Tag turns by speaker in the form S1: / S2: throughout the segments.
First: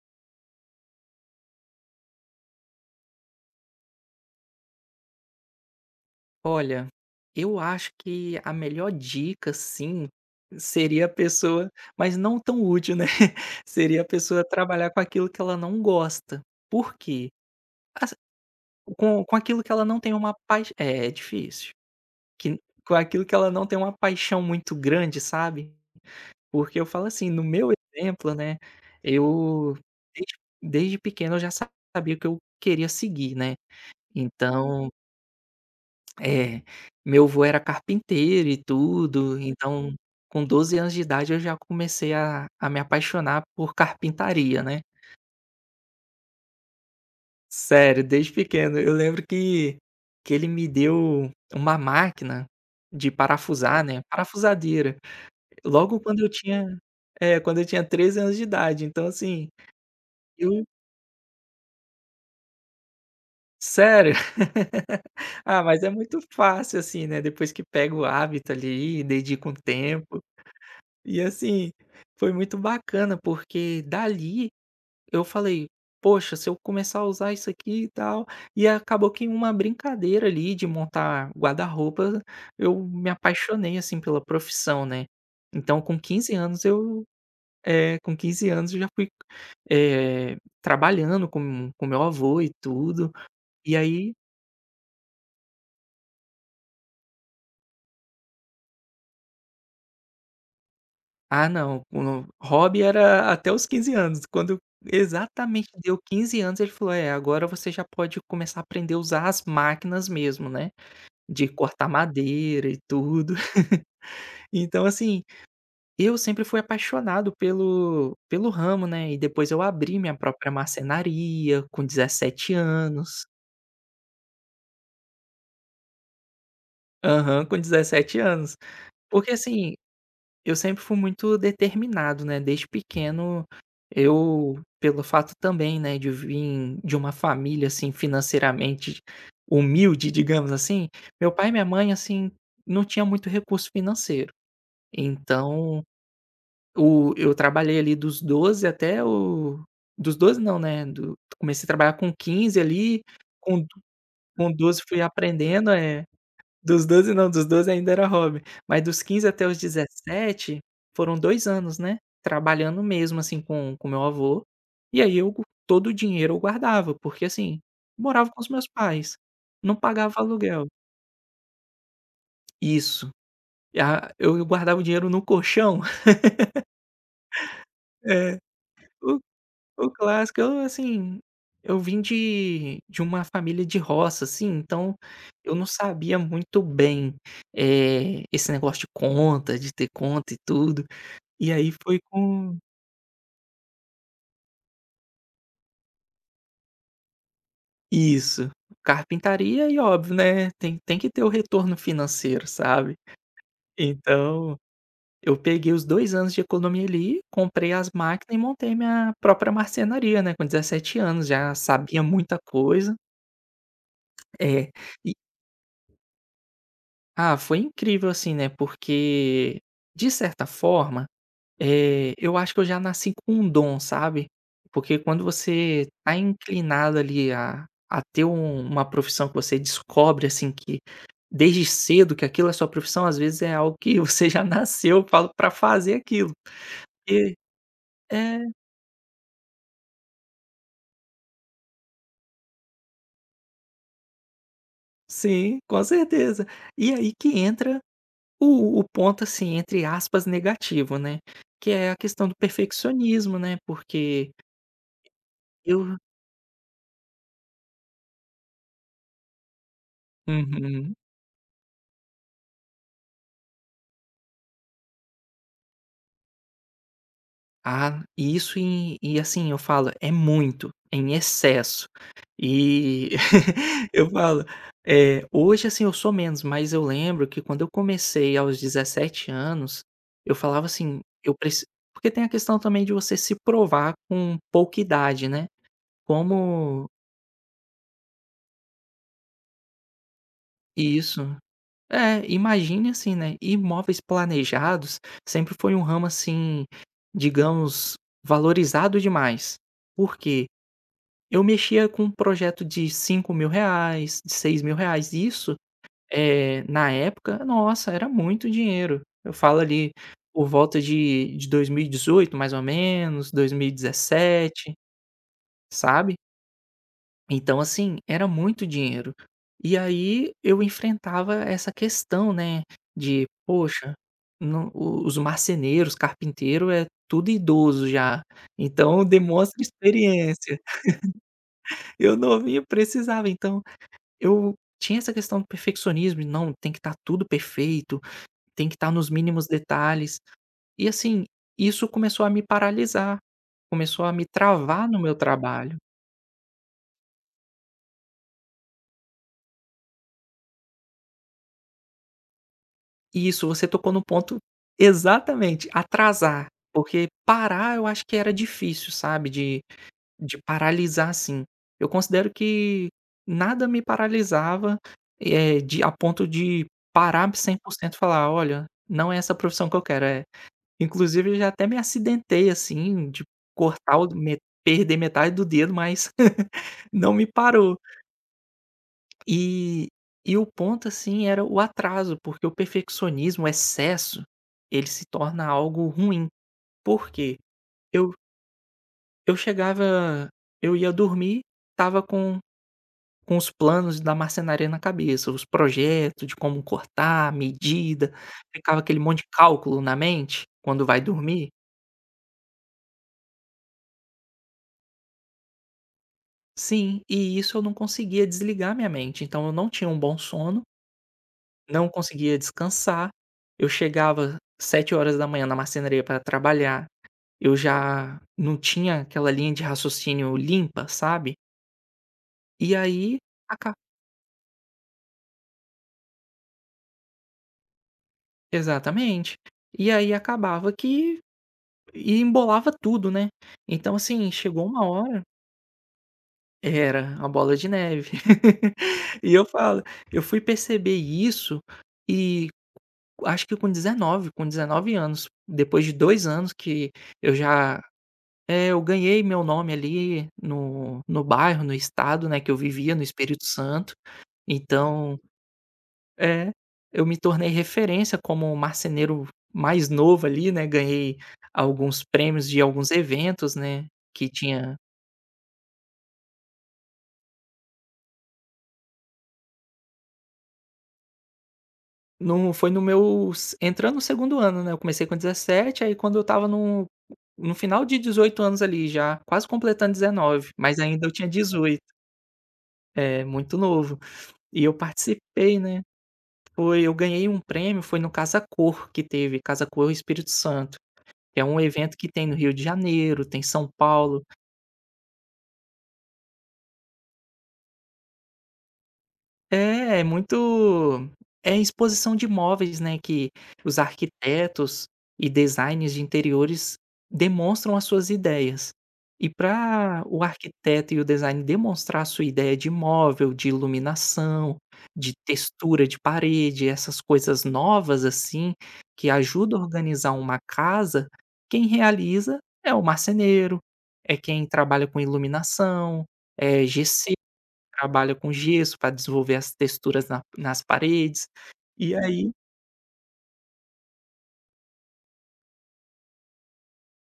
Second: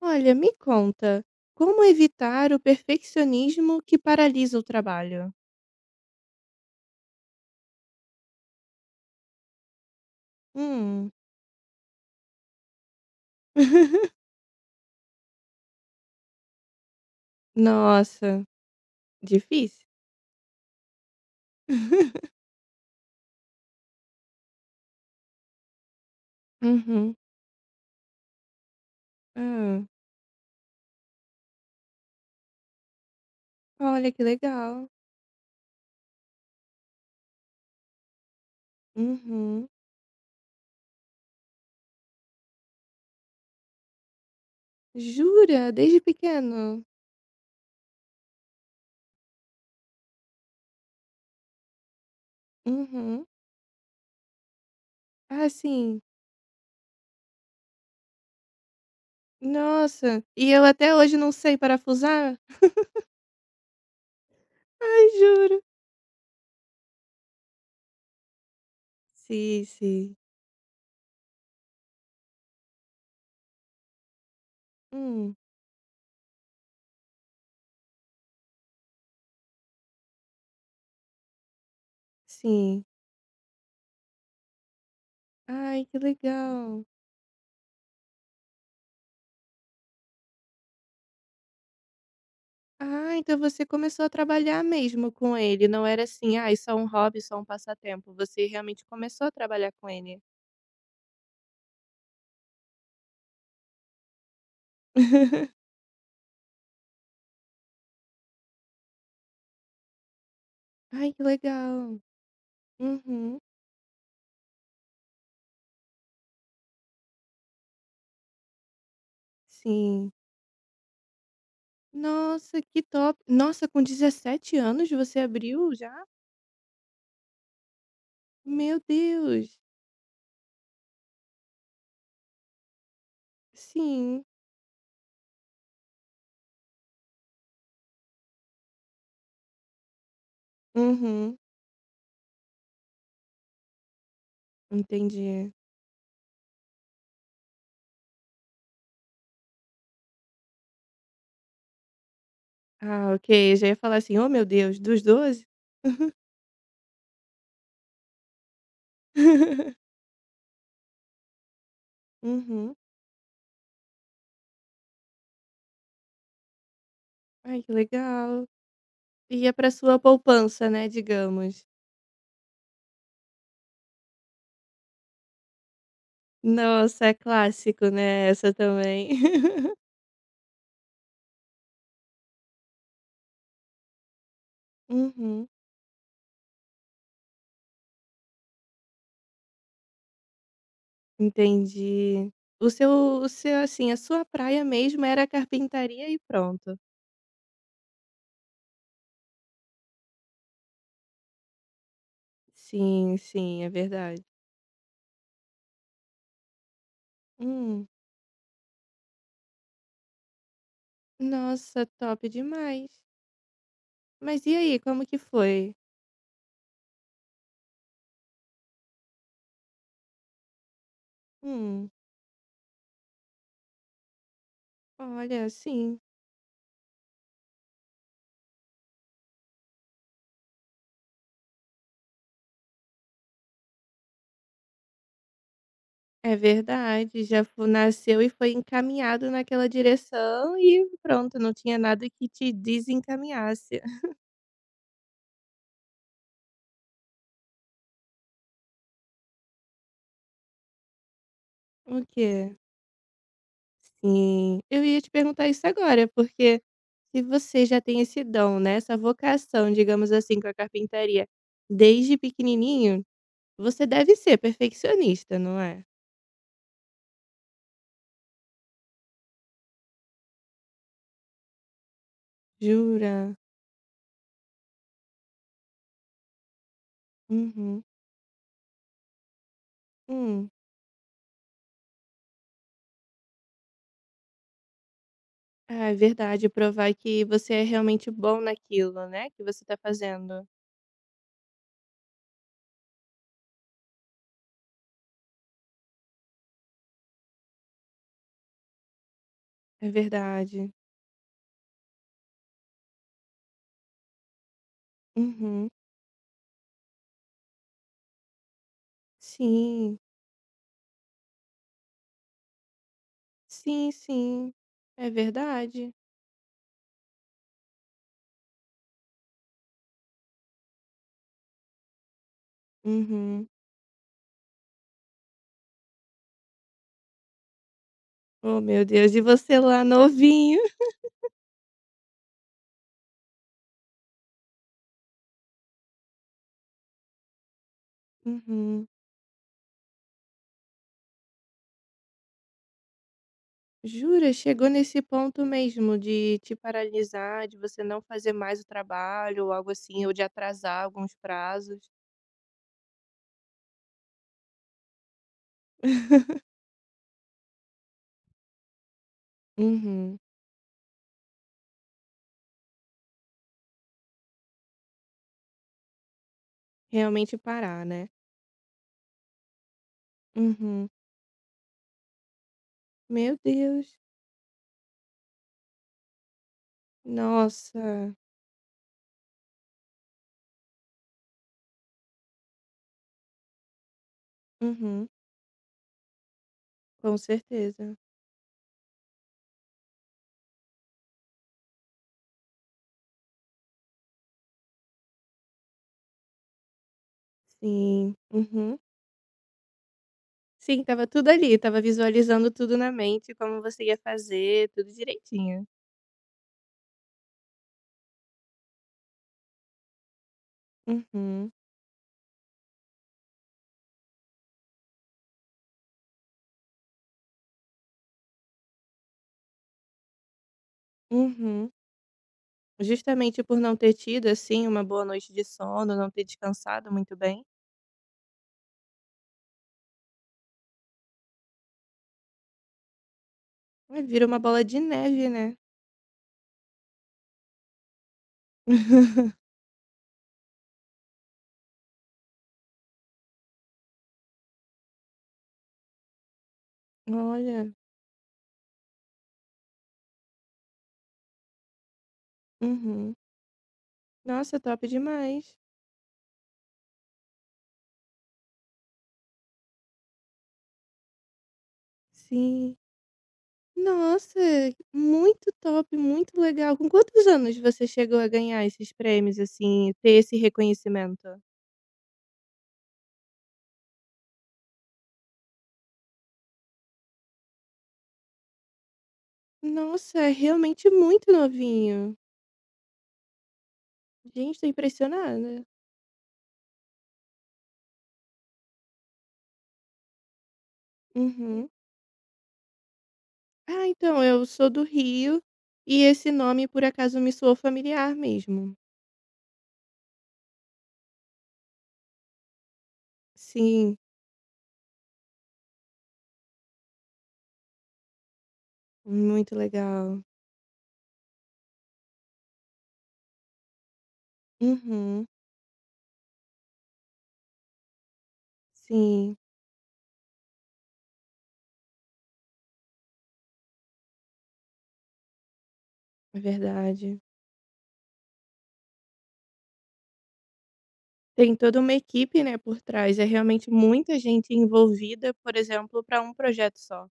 S1: Olha, me conta, como evitar o perfeccionismo que paralisa o trabalho?
S2: Olha, eu acho que a melhor dica, sim, seria a
S1: Hum.
S2: pessoa mas não tão útil, né, seria a pessoa trabalhar com aquilo que ela não gosta. Por quê? Assi
S1: Nossa,
S2: com aquilo que ela
S1: difícil.
S2: não tem uma paix é difícil. Que Com aquilo que ela não tem uma paixão muito grande, sabe. Porque eu falo
S1: Uhum.
S2: assim, no meu exemplo, né, eu
S1: Hã.
S2: desde desde pequeno eu já sabia o que eu queria seguir, né,
S1: Olha, que
S2: então
S1: legal.
S2: É, meu avô era carpinteiro e tudo,
S1: Uhum.
S2: então Uhum. Com 12 anos de idade eu já comecei a me apaixonar por carpintaria, né.
S1: Jura? Desde pequeno?
S2: Sério, desde pequeno. Eu lembro que ele me deu uma máquina de
S1: Uhum.
S2: parafusar. Hum. Né, parafusadeira,
S1: Ah,
S2: logo
S1: sim.
S2: quando eu tinha 13 anos de idade, então assim,
S1: Nossa, e eu
S2: eu
S1: até hoje não sei parafusar?
S2: sério.
S1: Ai, juro.
S2: Ah, mas é muito fácil assim, né, depois que pega o hábito ali, dedica um
S1: Sim, sim.
S2: tempo. E assim, foi muito bacana, porque dali eu
S1: Hum,
S2: falei: "Poxa, se eu começar a usar isso aqui e tal", e acabou que em uma brincadeira ali de montar guarda-roupa, eu
S1: sim.
S2: me apaixonei, assim, pela profissão, né. Então
S1: Ai, que legal.
S2: com 15 anos eu já fui, eh, trabalhando com meu avô e tudo,
S1: Ah, então você
S2: e
S1: começou a
S2: aí
S1: trabalhar mesmo com ele, não era assim: ah, isso é um hobby, só um passatempo", você realmente começou a trabalhar com ele.
S2: ah não, o no- hobby era até os 15 anos, quando exatamente deu 15 anos ele falou: "É, agora você já pode começar a aprender a usar as máquinas mesmo, né,
S1: Ai, que
S2: de cortar
S1: legal.
S2: madeira e tudo".
S1: Uhum,
S2: Então assim, eu sempre fui apaixonado pelo ramo, né, e depois eu abri
S1: sim.
S2: minha própria marcenaria com 17
S1: Nossa, que top.
S2: anos.
S1: Nossa, com 17 anos você abriu já?
S2: Aham, com 17 anos.
S1: Meu
S2: Porque
S1: Deus.
S2: assim, eu sempre fui muito determinado, né, desde pequeno
S1: Sim.
S2: eu pelo fato também, né, de vir de uma família, assim, financeiramente humilde, digamos assim, meu
S1: Uhum,
S2: pai e minha mãe, assim, não tinha muito recurso financeiro.
S1: entendi.
S2: Então, o eu trabalhei ali dos 12 não, né, do comecei a trabalhar com 15 ali,
S1: Ah, ok, eu
S2: com
S1: já ia falar assim: "Oh, meu
S2: com
S1: Deus,
S2: 12 fui
S1: dos 12?"
S2: aprendendo. Dos 12 não, dos 12 ainda era hobby, mas dos 15 até os 17 foram 2 anos, né,
S1: Uhum.
S2: trabalhando mesmo, assim, com meu avô, e aí eu todo o dinheiro eu guardava, porque, assim,
S1: Ai, que
S2: morava com
S1: legal.
S2: os meus pais,
S1: Ia pra
S2: não
S1: sua
S2: pagava aluguel.
S1: poupança, né, digamos.
S2: Isso, a eu guardava o dinheiro no colchão.
S1: Nossa, é clássico, né,
S2: É,
S1: essa também.
S2: o o clássico, assim, eu vim de uma família de roça, assim, então
S1: Uhum,
S2: eu não sabia muito bem, esse negócio de conta, de ter conta e tudo. E aí foi
S1: entendi.
S2: com
S1: O seu assim, a sua praia mesmo era a carpintaria e pronto.
S2: isso, carpintaria e óbvio, né, tem que ter o retorno financeiro, sabe.
S1: Sim, sim, é verdade.
S2: Então, eu peguei os 2 anos de economia ali, comprei
S1: Hum,
S2: as máquinas e montei minha própria marcenaria, né, com 17 anos, já
S1: nossa,
S2: sabia
S1: top
S2: muita coisa.
S1: demais. Mas e
S2: É.
S1: aí, como que
S2: E
S1: foi?
S2: foi incrível assim, né, porque, de certa forma
S1: Hum,
S2: Eu acho que eu já nasci com um dom, sabe. Porque quando
S1: olha,
S2: você
S1: sim,
S2: tá inclinado ali a ter uma profissão que você descobre, assim, que desde cedo que aquilo é sua profissão, às vezes é algo que você já nasceu, falo, pra fazer aquilo.
S1: é verdade,
S2: Porque
S1: já fo nasceu e
S2: É,
S1: foi encaminhado naquela direção e pronto, não tinha nada que te desencaminhasse.
S2: sim, com certeza. E aí que entra o ponto, assim, entre aspas, negativo, né, que é a
S1: O
S2: questão do
S1: quê?
S2: perfeccionismo, né, porque
S1: Sim, eu ia te perguntar isso
S2: eu
S1: agora, porque se você já tem esse dom, né, essa vocação, digamos assim, com a
S2: uhum.
S1: carpintaria desde pequenininho, você deve ser perfeccionista, não é?
S2: Ah, e isso, e assim, eu falo, é muito, é em excesso. E
S1: Jura?
S2: eu falo, hoje, assim, eu sou menos, mas eu lembro que quando eu
S1: Uhum.
S2: comecei aos 17 anos, eu
S1: Hum.
S2: falava assim, eu preciso. Porque tem a questão também de você se provar com pouca idade, né.
S1: Ah, é verdade,
S2: Como
S1: provar que você é realmente bom naquilo, né, que você tá fazendo.
S2: Isso. É, imagine assim, né, imóveis planejados sempre foi um ramo, assim, digamos, valorizado demais.
S1: É
S2: Por quê?
S1: verdade.
S2: Eu mexia com um projeto de R$ 5.000, de R$ 6.000, isso,
S1: Uhum.
S2: na época, nossa, era muito dinheiro. Eu falo ali
S1: Sim.
S2: por volta de 2018 mais ou menos,
S1: Sim, sim.
S2: 2017,
S1: É verdade.
S2: sabe. Então assim, era muito dinheiro. E aí eu enfrentava essa questão, né, de
S1: Uhum.
S2: poxa, não, o os marceneiros, carpinteiro é tudo idoso já,
S1: Oh, meu
S2: então
S1: Deus, e você
S2: demonstra
S1: lá novinho?
S2: experiência. Eu novinho precisava, então eu tinha essa questão do perfeccionismo e não, tem que estar tudo perfeito, tem que
S1: Uhum.
S2: estar nos mínimos detalhes. E assim, isso começou a me paralisar, começou a me
S1: Jura? Chegou
S2: travar no
S1: nesse
S2: meu
S1: ponto
S2: trabalho.
S1: mesmo de te paralisar, de você não fazer mais o trabalho ou algo assim, ou de atrasar alguns prazos?
S2: E isso, você tocou no ponto exatamente, atrasar. Porque parar eu acho que era difícil, sabe,
S1: Uhum.
S2: de paralisar assim. Eu considero que nada me paralisava, eh, de a ponto de parar
S1: Realmente parar,
S2: 100% e
S1: né?
S2: falar: "Olha, não é essa profissão que eu quero, é".
S1: Uhum.
S2: Inclusive eu já até me acidentei, assim, de
S1: Meu
S2: cortar
S1: Deus.
S2: o me perder metade do dedo, mas não me parou.
S1: Nossa.
S2: E o ponto, assim, era o atraso, porque o perfeccionismo, o excesso, ele se
S1: Uhum.
S2: torna algo ruim. Por
S1: Com
S2: quê?
S1: certeza.
S2: Eu eu chegava, eu ia dormir, tava com os planos da marcenaria na cabeça, os projetos de como cortar, medida,
S1: Sim. Uhum.
S2: ficava aquele monte de cálculo na mente
S1: Sim,
S2: quando vai
S1: tava tudo
S2: dormir.
S1: ali, tava visualizando tudo na mente, como você ia fazer, tudo direitinho.
S2: Sim, e isso eu não conseguia desligar minha mente, então eu não tinha um bom sono,
S1: Uhum.
S2: não conseguia descansar, eu chegava 7 horas da manhã na marcenaria para trabalhar, eu já não tinha aquela linha de raciocínio limpa, sabe,
S1: Uhum.
S2: e aí
S1: Justamente por
S2: aca
S1: não ter tido, assim, uma boa noite de sono, não ter descansado muito bem.
S2: exatamente. E aí acabava que e embolava tudo, né. Então,
S1: Ai, vira
S2: assim,
S1: uma bola
S2: chegou
S1: de
S2: uma hora
S1: neve, né.
S2: era, a bola de neve. E eu falo, eu fui perceber isso e acho que com 19, com 19 anos. Depois de 2 anos que eu
S1: Olha.
S2: já eu ganhei meu nome ali no bairro, no estado, né, que eu vivia, no
S1: Uhum.
S2: Espírito Santo.
S1: Nossa, top
S2: Então
S1: demais.
S2: é, eu me tornei referência como marceneiro mais novo ali, né, ganhei alguns prêmios de
S1: Sim.
S2: alguns eventos, né, que
S1: Nossa,
S2: tinha.
S1: muito top, muito legal. Com quantos anos você chegou a ganhar esses prêmios, assim, ter esse reconhecimento?
S2: Não, foi no meu s entrando no segundo ano, né, eu comecei com 17 aí quando eu estava no no final de 18 anos ali já, quase completando
S1: Nossa, é
S2: 19, mas
S1: realmente
S2: ainda eu tinha
S1: muito
S2: 18.
S1: novinho.
S2: É, muito novo.
S1: Gente,
S2: E
S1: tô
S2: eu
S1: impressionada.
S2: participei, né. Foi, eu ganhei um prêmio, foi no Casa Cor que teve, Casa Cor Espírito Santo, que é um
S1: Uhum.
S2: evento que tem no Rio de Janeiro, tem São
S1: Ah,
S2: Paulo.
S1: então, eu sou do Rio e esse nome, por acaso, me soou familiar mesmo.
S2: É, muito a exposição de móveis, né, que os
S1: Sim,
S2: arquitetos e designers de interiores demonstram as suas ideias. E
S1: muito
S2: para
S1: legal.
S2: o arquiteto e o design demonstrar a sua ideia de móvel, de iluminação, de
S1: Uhum.
S2: textura de parede, essas coisas novas, assim, que
S1: Sim.
S2: ajudam a organizar uma casa, quem realiza é o marceneiro, é quem trabalha com iluminação,
S1: É
S2: é gesseiro
S1: verdade.
S2: trabalha com gesso para desenvolver as texturas na nas paredes.
S1: Tem toda uma
S2: E aí
S1: equipe, né, por trás. É realmente muita gente envolvida, por exemplo, para um projeto só.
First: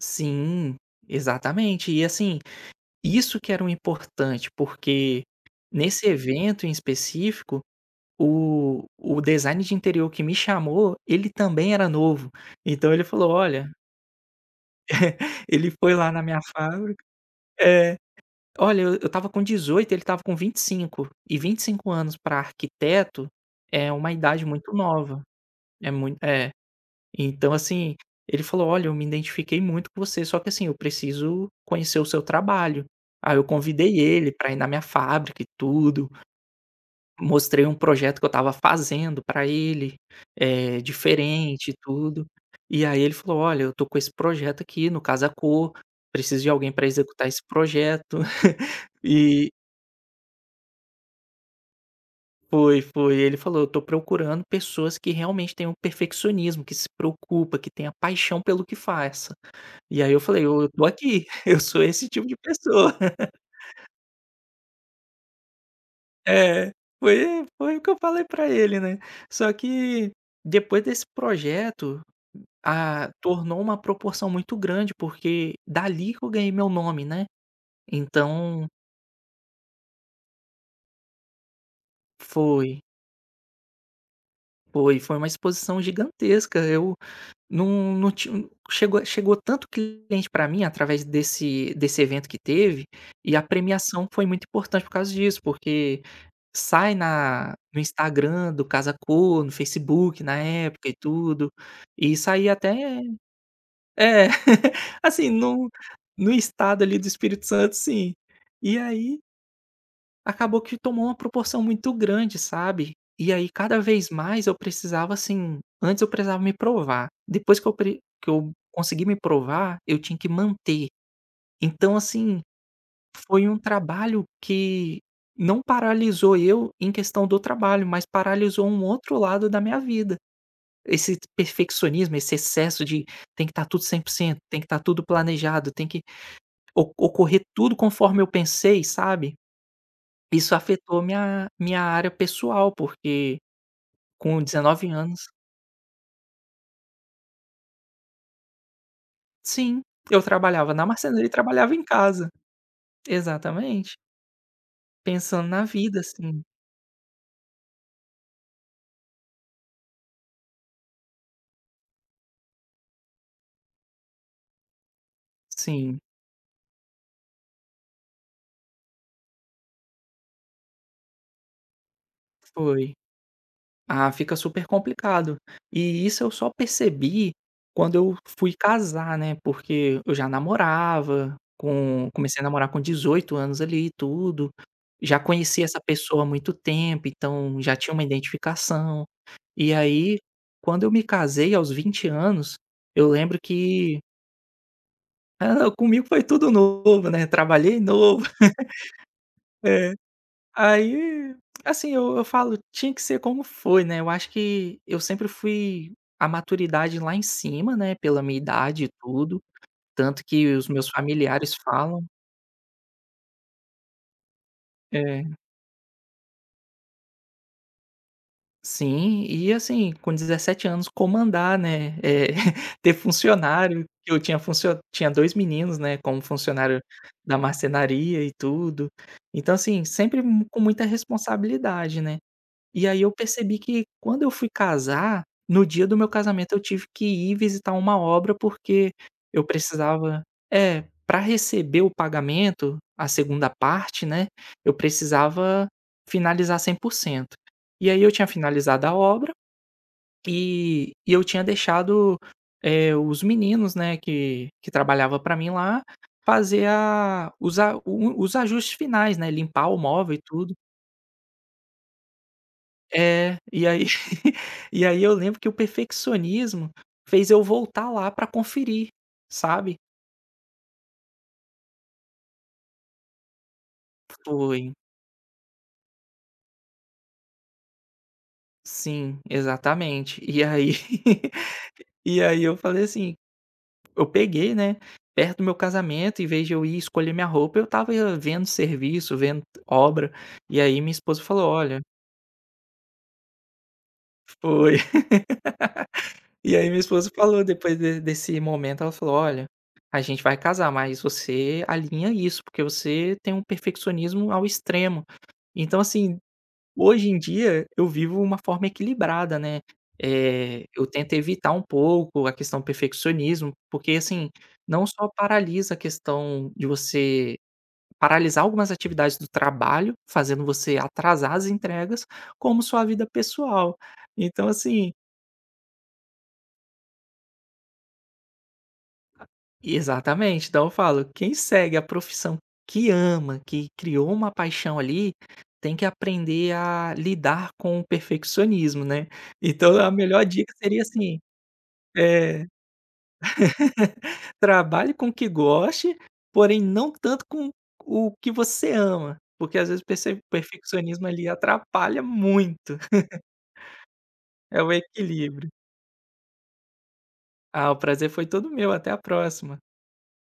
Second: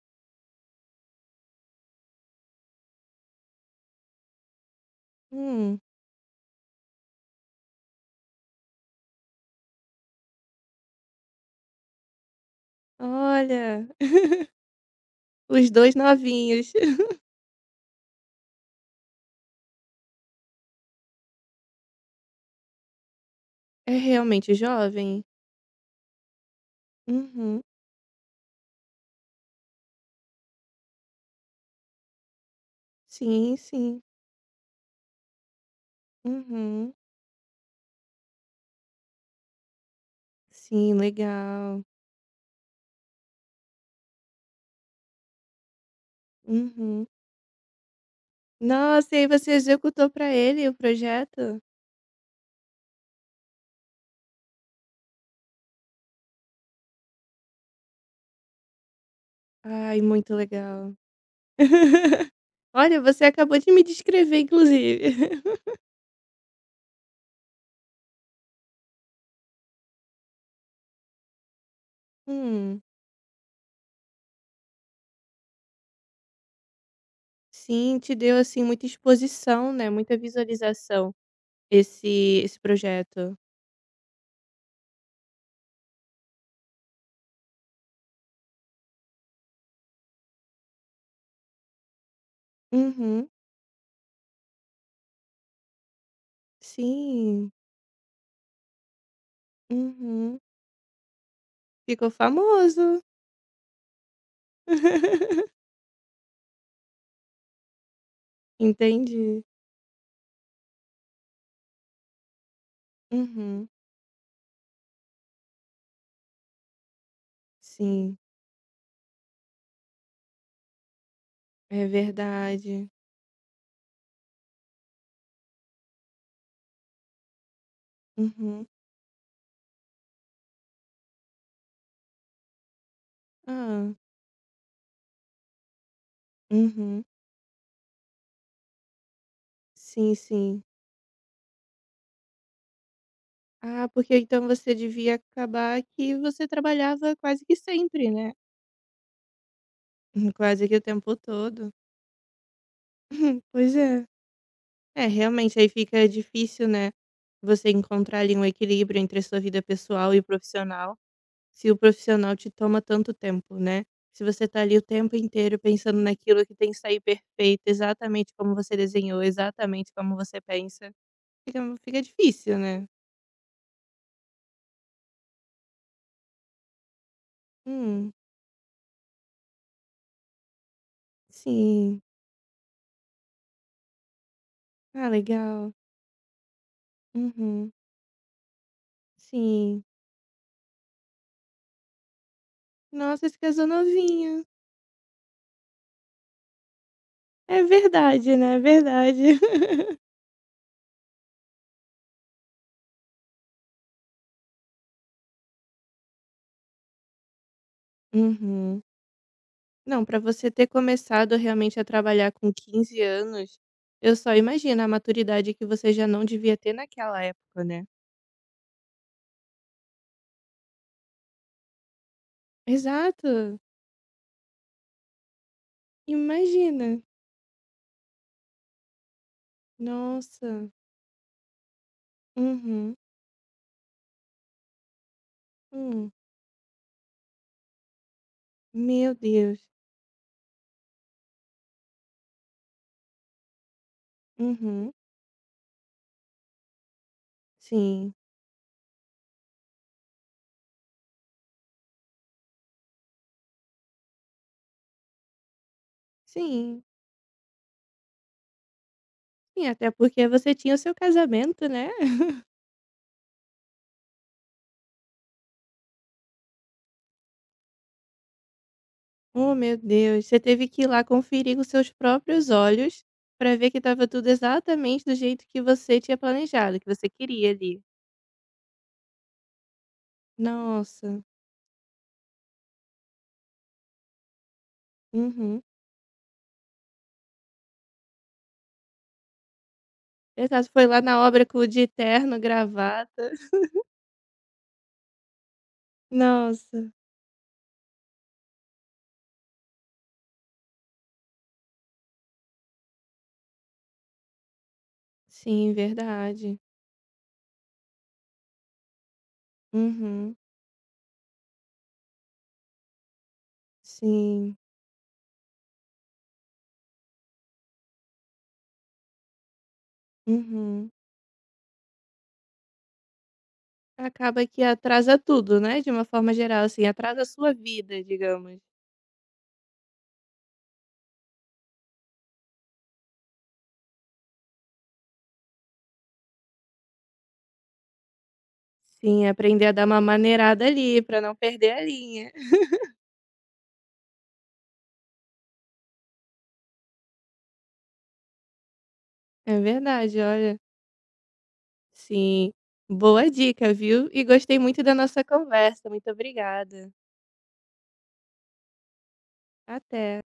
S2: sim, exatamente. E assim, isso que era o importante, porque
S1: Hum,
S2: nesse evento em específico, o design de interior que me chamou, ele também era novo. Então ele falou: "Olha".
S1: olha, os
S2: Ele foi
S1: dois
S2: lá na minha
S1: novinhos.
S2: fábrica é. "Olha, eu estava com 18, ele estava com 25". E 25 anos para arquiteto é
S1: É
S2: uma idade
S1: realmente
S2: muito nova.
S1: jovem?
S2: É muito. Então,
S1: Uhum.
S2: assim, ele falou: "Olha, eu me identifiquei muito com você, só que, assim, eu preciso conhecer o seu trabalho". Aí eu
S1: Sim,
S2: convidei
S1: sim.
S2: ele para ir na minha fábrica e tudo,
S1: Uhum.
S2: mostrei um projeto que eu estava fazendo para ele,
S1: Sim,
S2: diferente e
S1: legal.
S2: tudo. E aí ele falou: "Olha, eu tô com esse projeto aqui no Casa Cor, preciso de alguém para
S1: Uhum.
S2: executar esse projeto".
S1: Nossa, e aí você
S2: E
S1: executou para ele o projeto?
S2: foi. Ele falou: "Eu tô procurando pessoas que realmente tenham perfeccionismo, que se preocupa, que tenha paixão pelo que faz".
S1: Ai,
S2: E aí eu
S1: muito
S2: falei: "Eu tô
S1: legal.
S2: aqui, eu sou esse tipo de pessoa".
S1: Olha, você acabou de me descrever, inclusive.
S2: É, foi o que eu falei pra ele, né. Só que depois desse projeto,
S1: Hum.
S2: ah, tornou uma proporção muito grande, porque dali que eu ganhei meu nome, né.
S1: Sim, te deu, assim,
S2: Então
S1: muita exposição, né, muita visualização esse esse
S2: foi,
S1: projeto.
S2: foi uma exposição gigantesca. Eu Não não ti chegou tanto cliente para mim através desse evento que teve,
S1: Uhum.
S2: e a premiação foi muito importante por causa disso, porque sai
S1: Sim.
S2: na no Instagram do Casa Cor, no Facebook na
S1: Uhum.
S2: época e tudo,
S1: Ficou
S2: e saía
S1: famoso.
S2: até é, assim, no no estado ali do Espírito Santo, sim. E aí
S1: Entendi.
S2: acabou que tomou uma proporção muito grande, sabe. E aí
S1: Uhum.
S2: cada vez mais eu precisava, assim, antes eu precisava me provar, depois que eu pre
S1: Sim,
S2: que eu consegui me provar, eu tinha que manter.
S1: é
S2: Então assim,
S1: verdade.
S2: foi um trabalho que não paralisou eu em questão do trabalho, mas
S1: Uhum.
S2: paralisou um outro lado da minha vida. Esse perfeccionismo, esse excesso de tem que estar tudo
S1: Ah.
S2: 100%, tem que estar tudo planejado, tem que o
S1: Uhum.
S2: ocorrer tudo conforme eu pensei, sabe.
S1: Sim,
S2: Isso
S1: sim.
S2: afetou minha área pessoal, porque
S1: Ah, porque
S2: com
S1: então você
S2: 19
S1: devia
S2: anos,
S1: acabar que você trabalhava quase que sempre, né,
S2: sim, eu
S1: quase
S2: trabalhava
S1: que o
S2: na
S1: tempo
S2: marcenaria e
S1: todo.
S2: trabalhava em casa.
S1: Pois
S2: Exatamente.
S1: é. É,
S2: Pensando
S1: realmente,
S2: na
S1: aí
S2: vida,
S1: fica
S2: assim.
S1: difícil, né, você encontrar ali um equilíbrio entre a sua vida pessoal e profissional, se o profissional te toma tanto tempo, né. Se você tá ali o tempo inteiro pensando
S2: Sim,
S1: naquilo que tem que sair perfeito, exatamente como você desenhou, exatamente como você pensa, fica difícil, né.
S2: foi. Ah, fica super complicado. E isso eu só percebi quando
S1: Hum,
S2: eu fui casar, né, porque eu já namorava,
S1: sim.
S2: comecei a namorar com 18 anos ali e tudo,
S1: Ah,
S2: já conheci
S1: legal.
S2: essa pessoa há muito tempo, então
S1: Uhum.
S2: já tinha uma identificação. E
S1: Sim.
S2: aí, quando eu me casei aos 20 anos, eu
S1: Nossa,
S2: lembro
S1: se casou
S2: que
S1: novinha.
S2: ah, não, comigo foi tudo novo, né,
S1: É
S2: trabalhei novo.
S1: verdade, né, É verdade.
S2: É. Aí, assim, eu falo: "Tinha que ser como foi", né, eu acho que eu sempre fui a maturidade lá em cima, né, pela minha
S1: Uhum.
S2: idade e tudo,
S1: Não, para
S2: tanto
S1: você
S2: que
S1: ter
S2: os meus
S1: começado
S2: familiares
S1: realmente a
S2: falam
S1: trabalhar com 15 anos, eu só imagino a
S2: é.
S1: maturidade que você já não devia ter naquela época, né.
S2: Sim, e assim, com 17 anos comandar, né, ter
S1: Exato.
S2: funcionário, que eu tinha 2 meninos, né, como funcionário
S1: Imagina.
S2: da marcenaria e tudo. Então assim, sempre mu
S1: Nossa.
S2: com muita responsabilidade, né. E
S1: Uhum.
S2: aí eu percebi que quando eu fui casar, no dia do meu
S1: Hum.
S2: casamento eu tive que ir visitar uma obra, porque
S1: Meu
S2: eu
S1: Deus.
S2: precisava para receber o pagamento, a segunda parte, né, eu
S1: Uhum.
S2: precisava finalizar 100%. E aí
S1: Sim.
S2: eu tinha finalizado a obra e eu tinha deixado, os meninos, né, que trabalhava para mim lá, fazer
S1: Sim.
S2: a os a o os ajustes finais, né,
S1: Sim,
S2: limpar o
S1: até
S2: móvel e
S1: porque
S2: tudo.
S1: você tinha o seu casamento, né.
S2: É, e aí e aí eu lembro que o perfeccionismo fez eu voltar lá pra conferir,
S1: Oh, meu
S2: sabe.
S1: Deus, você teve que ir lá conferir com seus próprios olhos para ver que estava tudo
S2: Foi.
S1: exatamente do jeito que você tinha planejado, que você queria ali.
S2: Sim, exatamente. E aí
S1: Nossa.
S2: e aí eu falei assim, eu peguei, né, perto do meu
S1: Uhum.
S2: casamento, em vez de eu ir escolher minha roupa, eu tava vendo serviço, vendo obra, e
S1: Exato,
S2: aí
S1: foi
S2: minha
S1: lá
S2: esposa
S1: na obra
S2: falou:
S1: com
S2: "Olha".
S1: de terno, gravata.
S2: Foi. E aí minha
S1: Nossa,
S2: esposa falou depois de desse momento, ela falou: "Olha, a gente vai casar, mas você alinha isso, porque você tem um perfeccionismo ao extremo".
S1: sim,
S2: Então, assim,
S1: verdade.
S2: hoje em dia eu vivo uma forma equilibrada, né.
S1: Uhum,
S2: Eu tento evitar um pouco a questão do perfeccionismo, porque, assim,
S1: sim,
S2: não só paralisa a questão de você paralisar algumas atividades do trabalho, fazendo você
S1: uhum.
S2: atrasar as entregas, como sua vida pessoal.
S1: Acaba
S2: Então,
S1: que
S2: assim,
S1: atrasa tudo, né, de uma forma geral, assim, atrasa a sua vida, digamos.
S2: exatamente. Então eu falo, quem segue a profissão que ama, que criou uma paixão ali, tem que aprender a lidar com o perfeccionismo, né.
S1: Sim, aprender a
S2: Então
S1: dar
S2: a
S1: uma
S2: melhor dica
S1: maneirada
S2: seria
S1: ali,
S2: assim,
S1: pra não perder a linha.
S2: eh, trabalhe com o que goste, porém não tanto com o que você ama, porque
S1: É
S2: às vezes o
S1: verdade,
S2: perce
S1: olha.
S2: perfeccionismo ali atrapalha
S1: Sim,
S2: muito,
S1: boa dica, viu. E gostei
S2: é o
S1: muito da nossa
S2: equilíbrio.
S1: conversa, muito obrigada.
S2: Ah, o prazer foi todo meu, até a próxima.
S1: Até.